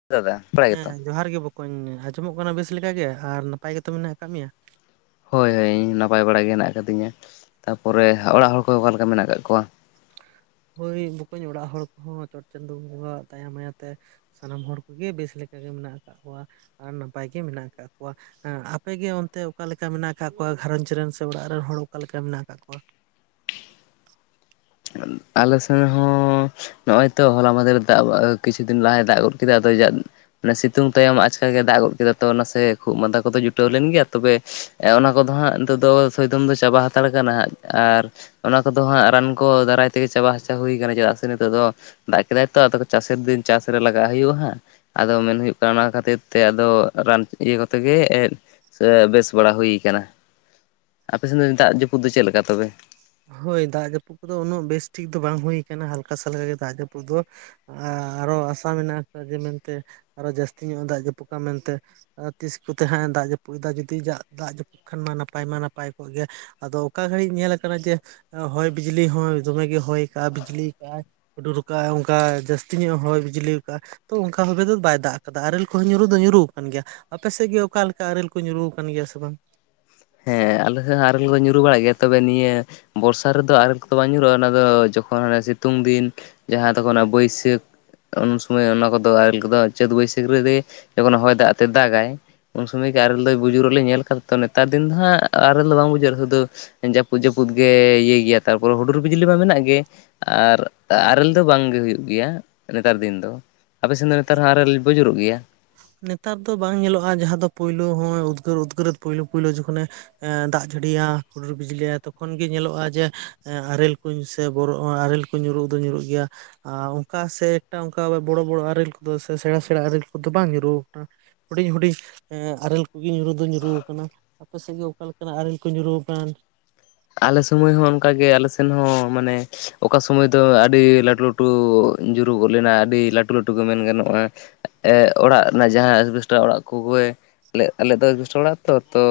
[unintelligible] ᱦᱮᱸ ᱡᱚᱦᱟᱨ ᱜᱮ ᱵᱚᱠᱚᱧ ᱟᱸᱡᱚᱢᱚᱜ ᱠᱟᱱᱟ ᱵᱮᱥ ᱞᱮᱠᱟ ᱜᱮ ᱟᱨ ᱱᱟᱯᱟᱭ ᱜᱮᱛᱚ ᱢᱮᱱᱟᱜ ᱟᱠᱟᱜ ᱢᱮᱭᱟ ᱦᱳᱭ ᱤᱧ ᱱᱟᱯᱟᱭ ᱵᱟᱲᱟ ᱜᱮ ᱦᱮᱱᱟᱜ ᱠᱟᱫᱤᱧᱟ ᱛᱟᱯᱚᱨᱮ ᱚᱲᱟᱜ ᱦᱚᱲ ᱠᱚ ᱚᱠᱟ ᱞᱮᱠᱟ ᱢᱮᱱᱟᱜ ᱟᱠᱟᱜ ᱠᱚᱣᱟ ᱦᱳᱭ ᱵᱚᱠᱚᱧ ᱚᱲᱟᱜ ᱦᱚᱲ ᱠᱚᱦᱚᱸ ᱪᱚᱴ ᱪᱟᱸᱫᱳ ᱵᱚᱸᱜᱟᱣᱟᱜ ᱫᱟᱭᱟ ᱢᱟᱭᱟ ᱛᱮ ᱥᱟᱱᱟᱢ ᱦᱚᱲ ᱠᱚᱜᱮ ᱵᱮᱥ ᱞᱮᱠᱟᱜᱮ ᱢᱮᱱᱟᱜ ᱟᱠᱟᱜ ᱠᱚᱣᱟ ᱟᱨ ᱱᱟᱯᱟᱭ ᱜᱮ ᱢᱮᱱᱟᱜ ᱟᱠᱟᱜ ᱠᱚᱣᱟ᱾ ᱦᱮᱸ ᱟᱯᱮᱜᱮ ᱚᱱᱛᱮ ᱚᱠᱟᱞᱮᱠᱟ ᱢᱮᱱᱟᱜ ᱟᱠᱟᱜ ᱠᱚᱣᱟ ᱜᱷᱟᱹᱨᱚᱸᱡᱽ ᱨᱮᱱ ᱥᱮ ᱚᱲᱟᱜ ᱨᱮᱱ ᱦᱚᱲ ᱚᱠᱟᱞᱮᱠᱟ ᱢᱮᱱᱟᱜ ᱟᱠᱟᱜ ᱠᱚᱣᱟ᱾ ᱟᱞᱮ ᱥᱮᱱ ᱦᱚᱸ ᱱᱚᱜ ᱚᱭ ᱛᱚ ᱦᱚᱞᱟ ᱢᱟᱦᱫᱷᱮᱨ ᱮ ᱫᱟᱜ ᱢᱟᱫ ᱠᱤᱪᱷᱩ ᱫᱤᱱ ᱞᱟᱦᱟᱭ ᱫᱟᱜ ᱜᱚᱫ ᱠᱮᱫᱟᱭ ᱟᱫᱚ ᱢᱟᱱᱮ ᱥᱤᱛᱩᱝ ᱛᱟᱭᱚᱢ ᱟᱪᱠᱟ ᱜᱮ ᱫᱟᱜ ᱜᱚᱜ ᱠᱮᱫᱟ ᱛᱚ ᱱᱟᱥᱮ ᱠᱷᱩᱜ ᱢᱟᱸᱫᱟ ᱠᱚᱫᱚ ᱡᱩᱴᱟᱹᱣ ᱞᱮᱱ ᱜᱮᱭᱟ ᱛᱚᱵᱮ ᱮᱸ ᱚᱱᱟ ᱠᱚᱫᱚ ᱦᱟᱸᱜ ᱱᱤᱛᱚᱜ ᱫᱚ ᱥᱚᱭᱫᱚᱢ ᱫᱚ ᱪᱟᱵᱟ ᱦᱟᱛᱟᱲ ᱠᱟᱱᱟ ᱟᱨ ᱚᱱᱟ ᱠᱚᱫᱚ ᱦᱟᱸᱜ ᱨᱟᱱ ᱠᱚ ᱫᱟᱨᱟᱭ ᱜᱮ ᱪᱟᱵᱟ ᱦᱟᱥᱟ ᱦᱩᱭ ᱠᱟᱱᱟᱟᱱᱟ ᱛᱮᱜᱤ ᱛᱮᱜᱮ ᱪᱟᱵᱟ ᱦᱟᱪᱟ ᱦᱩᱭ ᱠᱟᱱᱟ ᱪᱮᱫᱟᱜ ᱥᱮ ᱱᱤᱛᱚᱜ ᱫᱚ ᱫᱟᱜ ᱠᱮᱫᱟᱭ ᱛᱚ ᱟᱫᱚ ᱪᱟᱥᱮᱨ ᱫᱤᱱ ᱪᱟᱥ ᱨᱮ ᱞᱟᱜᱟᱜ ᱦᱩᱭᱩᱜᱼᱟ ᱦᱟᱸᱜ᱾ ᱟᱫᱚ ᱢᱮᱱ ᱦᱩᱭᱩᱜ ᱠᱟᱱᱟ ᱚᱱᱟ ᱠᱷᱟᱹᱛᱤᱨ ᱛᱮ ᱟᱫᱚ ᱨᱟᱱ ᱤᱭᱟᱹ ᱠᱚᱛᱮ ᱜᱮ ᱮᱸᱫ ᱥᱮ ᱵᱮᱥ ᱵᱟᱲᱟ ᱦᱩᱭ ᱠᱟᱱᱟ ᱟᱯᱮ ᱥᱮᱱ ᱫᱚ ᱫᱟᱜ ᱡᱟᱹᱯᱩᱫ ᱫᱚ ᱪᱮᱜᱞᱮᱠᱟ ᱛᱚᱵᱮ ᱦᱳᱭ ᱫᱟᱜ ᱡᱟᱹᱯᱩᱫ ᱠᱚᱫᱚ ᱩᱱᱟᱹᱜ ᱵᱮᱥᱴᱷᱤᱠ ᱫᱚ ᱵᱟᱝ ᱦᱩᱭ ᱠᱟᱱᱟ ᱦᱟᱞᱠᱟᱥᱟᱞᱠᱟ ᱜᱮ ᱫᱟᱜ ᱡᱟᱹᱯᱩᱫ ᱫᱚ ᱟ ᱟᱨᱚ ᱟᱥᱟ ᱢᱮᱱᱟᱜ ᱟᱠᱟᱫᱟ ᱡᱮ ᱢᱮᱱᱛᱮ ᱟᱨᱚ ᱡᱟᱹᱥᱛᱤ ᱧᱚᱜ ᱮ ᱫᱟᱜ ᱡᱟᱹᱯᱩᱫᱟ ᱢᱮᱱᱛᱮ ᱟᱫᱚ ᱛᱤᱥ ᱠᱚᱛᱮ ᱦᱟᱸᱜ ᱮ ᱫᱟᱜ ᱡᱟᱹᱯᱩᱜ ᱫᱟ ᱡᱩᱫᱤ ᱡᱟᱜ ᱫᱟᱜ ᱡᱟᱹᱯᱩᱫ ᱠᱷᱟᱱ ᱢᱟ ᱱᱟᱯᱟᱭ ᱢᱟ ᱱᱟᱯᱟᱭ ᱠᱚᱜ ᱜᱮᱭᱟ ᱟᱫᱚ ᱚᱠᱟ ᱜᱷᱟᱹᱲᱤᱡ ᱧᱮᱞ ᱠᱟᱱᱟ ᱡᱮ ᱦᱚᱭ ᱵᱤᱡᱽᱞᱤ ᱦᱚᱸᱭ ᱫᱚᱢᱮ ᱜᱮ ᱦᱚᱭ ᱠᱟᱜᱼᱟ ᱵᱤᱡᱽᱞᱤ ᱠᱟᱜᱼᱟᱭ ᱦᱩᱰᱩᱨ ᱠᱟᱜᱼᱟ ᱚᱝᱠᱟ ᱡᱟᱹᱥᱛᱤ ᱧᱚᱜ ᱮ ᱦᱚᱭ ᱵᱤᱡᱽᱞᱤ ᱠᱟᱜᱼᱟ ᱛᱚ ᱚᱝᱠᱟ ᱵᱷᱟᱵᱮ ᱫᱚ ᱵᱟᱭ ᱫᱟᱜ ᱠᱟᱫᱟ ᱟᱨᱮᱞ ᱠᱚᱦᱚᱸ ᱧᱩᱨᱩ ᱫᱚ ᱧᱩᱨᱩ ᱠᱟᱱ ᱜᱮᱭᱟ ᱟᱯᱮ ᱥᱮᱜ ᱜᱮ ᱚᱠᱟ ᱞᱮᱠᱟ ᱟᱨᱮᱞ ᱠᱚ ᱧᱩᱨᱩ ᱟᱠᱟᱱ ᱜᱮᱭᱟ ᱥᱮ ᱵᱟᱝ ᱦᱮᱸ ᱟᱞᱮ ᱥᱮᱜ ᱦᱚᱸ ᱟᱨᱮᱞ ᱠᱚᱫᱚ ᱧᱩᱨᱩ ᱵᱟᱲᱟᱜ ᱜᱮᱭᱟ ᱛᱚᱵᱮ ᱱᱤᱭᱟᱹ ᱵᱚᱨᱥᱟ ᱨᱮᱫᱚ ᱟᱨᱮᱞ ᱠᱚᱫᱚ ᱵᱟᱝ ᱧᱩᱨᱩᱜᱼᱟ ᱚᱱᱟ ᱫᱚ ᱡᱚᱠᱷᱚᱱ ᱦᱟᱱᱮ ᱥᱤᱛᱩᱝ ᱫᱤᱱ ᱡᱟᱦᱟᱸ ᱫᱚᱠᱚ ᱚᱱᱟ ᱵᱟᱹᱭᱥᱟᱹᱠᱷ ᱩᱱ ᱥᱳᱢᱚᱭ ᱚᱱᱟ ᱠᱚᱫᱚ ᱟᱨᱮᱞ ᱠᱚᱫᱚ ᱪᱟᱹᱛ ᱵᱟᱹᱭᱥᱟᱹᱠᱷ ᱨᱮ ᱨᱮ ᱡᱚᱠᱷᱚᱱᱮ ᱦᱚᱭ ᱫᱟᱜ ᱛᱮ ᱫᱟᱜᱟᱭ ᱩᱱ ᱥᱚᱢᱚᱭ ᱜᱮ ᱟᱨᱞᱮ ᱫᱚᱭ ᱵᱩᱡᱩᱨᱚᱜ ᱞᱮ ᱧᱮᱞ ᱠᱟᱫᱟ ᱛᱚ ᱱᱮᱛᱟᱨ ᱫᱤᱱ ᱫᱚ ᱦᱟᱸᱜ ᱟᱨᱮᱞ ᱫᱚ ᱵᱟᱝ ᱵᱩᱡᱟᱹᱜᱼᱟ ᱥᱩᱫᱩ ᱡᱟᱹᱯᱩᱫ ᱡᱟᱹᱯᱩᱫ ᱜᱮ ᱤᱭᱟᱹᱭ ᱜᱮᱭᱟ ᱛᱟᱨᱯᱚᱨᱮ ᱦᱩᱰᱩᱨ ᱵᱤᱡᱽᱞᱤ ᱢᱟ ᱢᱮᱱᱟᱜ ᱜᱮ ᱟᱨ ᱟᱨᱮᱞ ᱫᱚ ᱵᱟᱝᱜᱮ ᱦᱩᱭᱩᱜ ᱜᱮᱭᱟ ᱱᱮᱛᱟᱨ ᱫᱤᱱ ᱫᱚ ᱟᱯᱮ ᱥᱮᱱ ᱫᱚ ᱱᱮᱛᱟᱨ ᱦᱚᱸ ᱟᱨᱮᱞ ᱵᱩᱡᱩᱨᱚᱜ ᱜᱮᱭᱟ ᱱᱮᱛᱟᱨ ᱫᱚ ᱵᱟᱝ ᱧᱮᱞᱚᱜᱼᱟ ᱡᱟᱦᱟᱸ ᱫᱚ ᱯᱳᱭᱞᱳ ᱦᱚᱸ ᱩᱫᱽᱜᱟᱹᱨ ᱩᱫᱽᱜᱟᱹᱨᱮ ᱯᱳᱭᱞᱳ ᱯᱳᱭᱞᱳ ᱡᱚᱠᱷᱚᱱᱮ ᱮ ᱫᱟᱜ ᱡᱟᱹᱲᱤᱭᱟ ᱦᱩᱰᱩᱨ ᱵᱤᱡᱽᱞᱤᱟᱭ ᱛᱚᱠᱷᱚᱱ ᱜᱮ ᱧᱮᱞᱚᱜᱼᱟ ᱡᱮ ᱟᱨᱮᱞ ᱠᱚ ᱥᱮ ᱵᱚᱨᱚ ᱟᱨᱮᱞ ᱠᱚ ᱧᱩᱨᱩᱜ ᱫᱚ ᱧᱩᱨᱩᱜ ᱜᱮᱭᱟ ᱟᱨ ᱚᱱᱠᱟ ᱥᱮ ᱮᱠᱴᱟ ᱚᱱᱠᱟ ᱵᱚᱲᱚ ᱵᱚᱲᱚ ᱟᱨᱮᱞ ᱠᱚᱫᱚ, ᱥᱮᱬᱟ ᱥᱮᱬᱟ ᱟᱨᱮᱞ ᱠᱚᱫᱚ ᱵᱟᱝ ᱧᱩ ᱨᱩ ᱠᱟᱱᱟ ᱦᱩᱰᱤᱧ ᱦᱩᱰᱤᱧ ᱟᱨᱮᱞ ᱠᱚᱜᱮ ᱧᱩᱨᱩ ᱫᱚ ᱧᱩᱨᱩ ᱟᱠᱟᱱᱟ᱾ ᱟᱯᱮ ᱥᱮᱫ ᱜᱮ ᱚᱠᱟ ᱞᱮᱠᱟᱱᱟᱜ ᱟᱨᱮᱞ ᱠᱚ ᱧᱩᱨᱩ ᱠᱟᱱ᱾ ᱟᱞᱮ ᱥᱩᱢᱳᱭ ᱦᱚᱸ ᱚᱱᱠᱟᱜ ᱜᱮ ᱟᱞᱮ ᱥᱮᱱ ᱦᱚᱸ ᱢᱟᱱᱮ ᱚᱠᱟ ᱥᱳᱢᱚᱭ ᱫᱚ ᱟᱹᱰᱤ ᱞᱟᱹᱴᱩ ᱞᱟᱹᱴᱩ- ᱴᱩ ᱧᱩᱨᱩ ᱜᱚᱫ ᱞᱮᱱᱟ ᱟᱹᱰᱤ ᱞᱟᱹᱴᱩ ᱞᱟᱹᱴᱩ ᱜᱮ ᱢᱮᱱ ᱜᱟᱱᱚᱜᱼᱟ᱾ ᱮᱫ ᱚᱲᱟᱜ ᱨᱮᱱᱟᱜ ᱡᱟᱦᱟᱸ ᱮᱥᱵᱮᱥᱴᱟ ᱚᱲᱟᱜ ᱠᱚᱜᱮ ᱟᱞᱮ ᱫᱚ ᱮᱥᱵᱮᱥᱴᱟ ᱚᱲᱟᱜᱛᱚ ᱛᱚ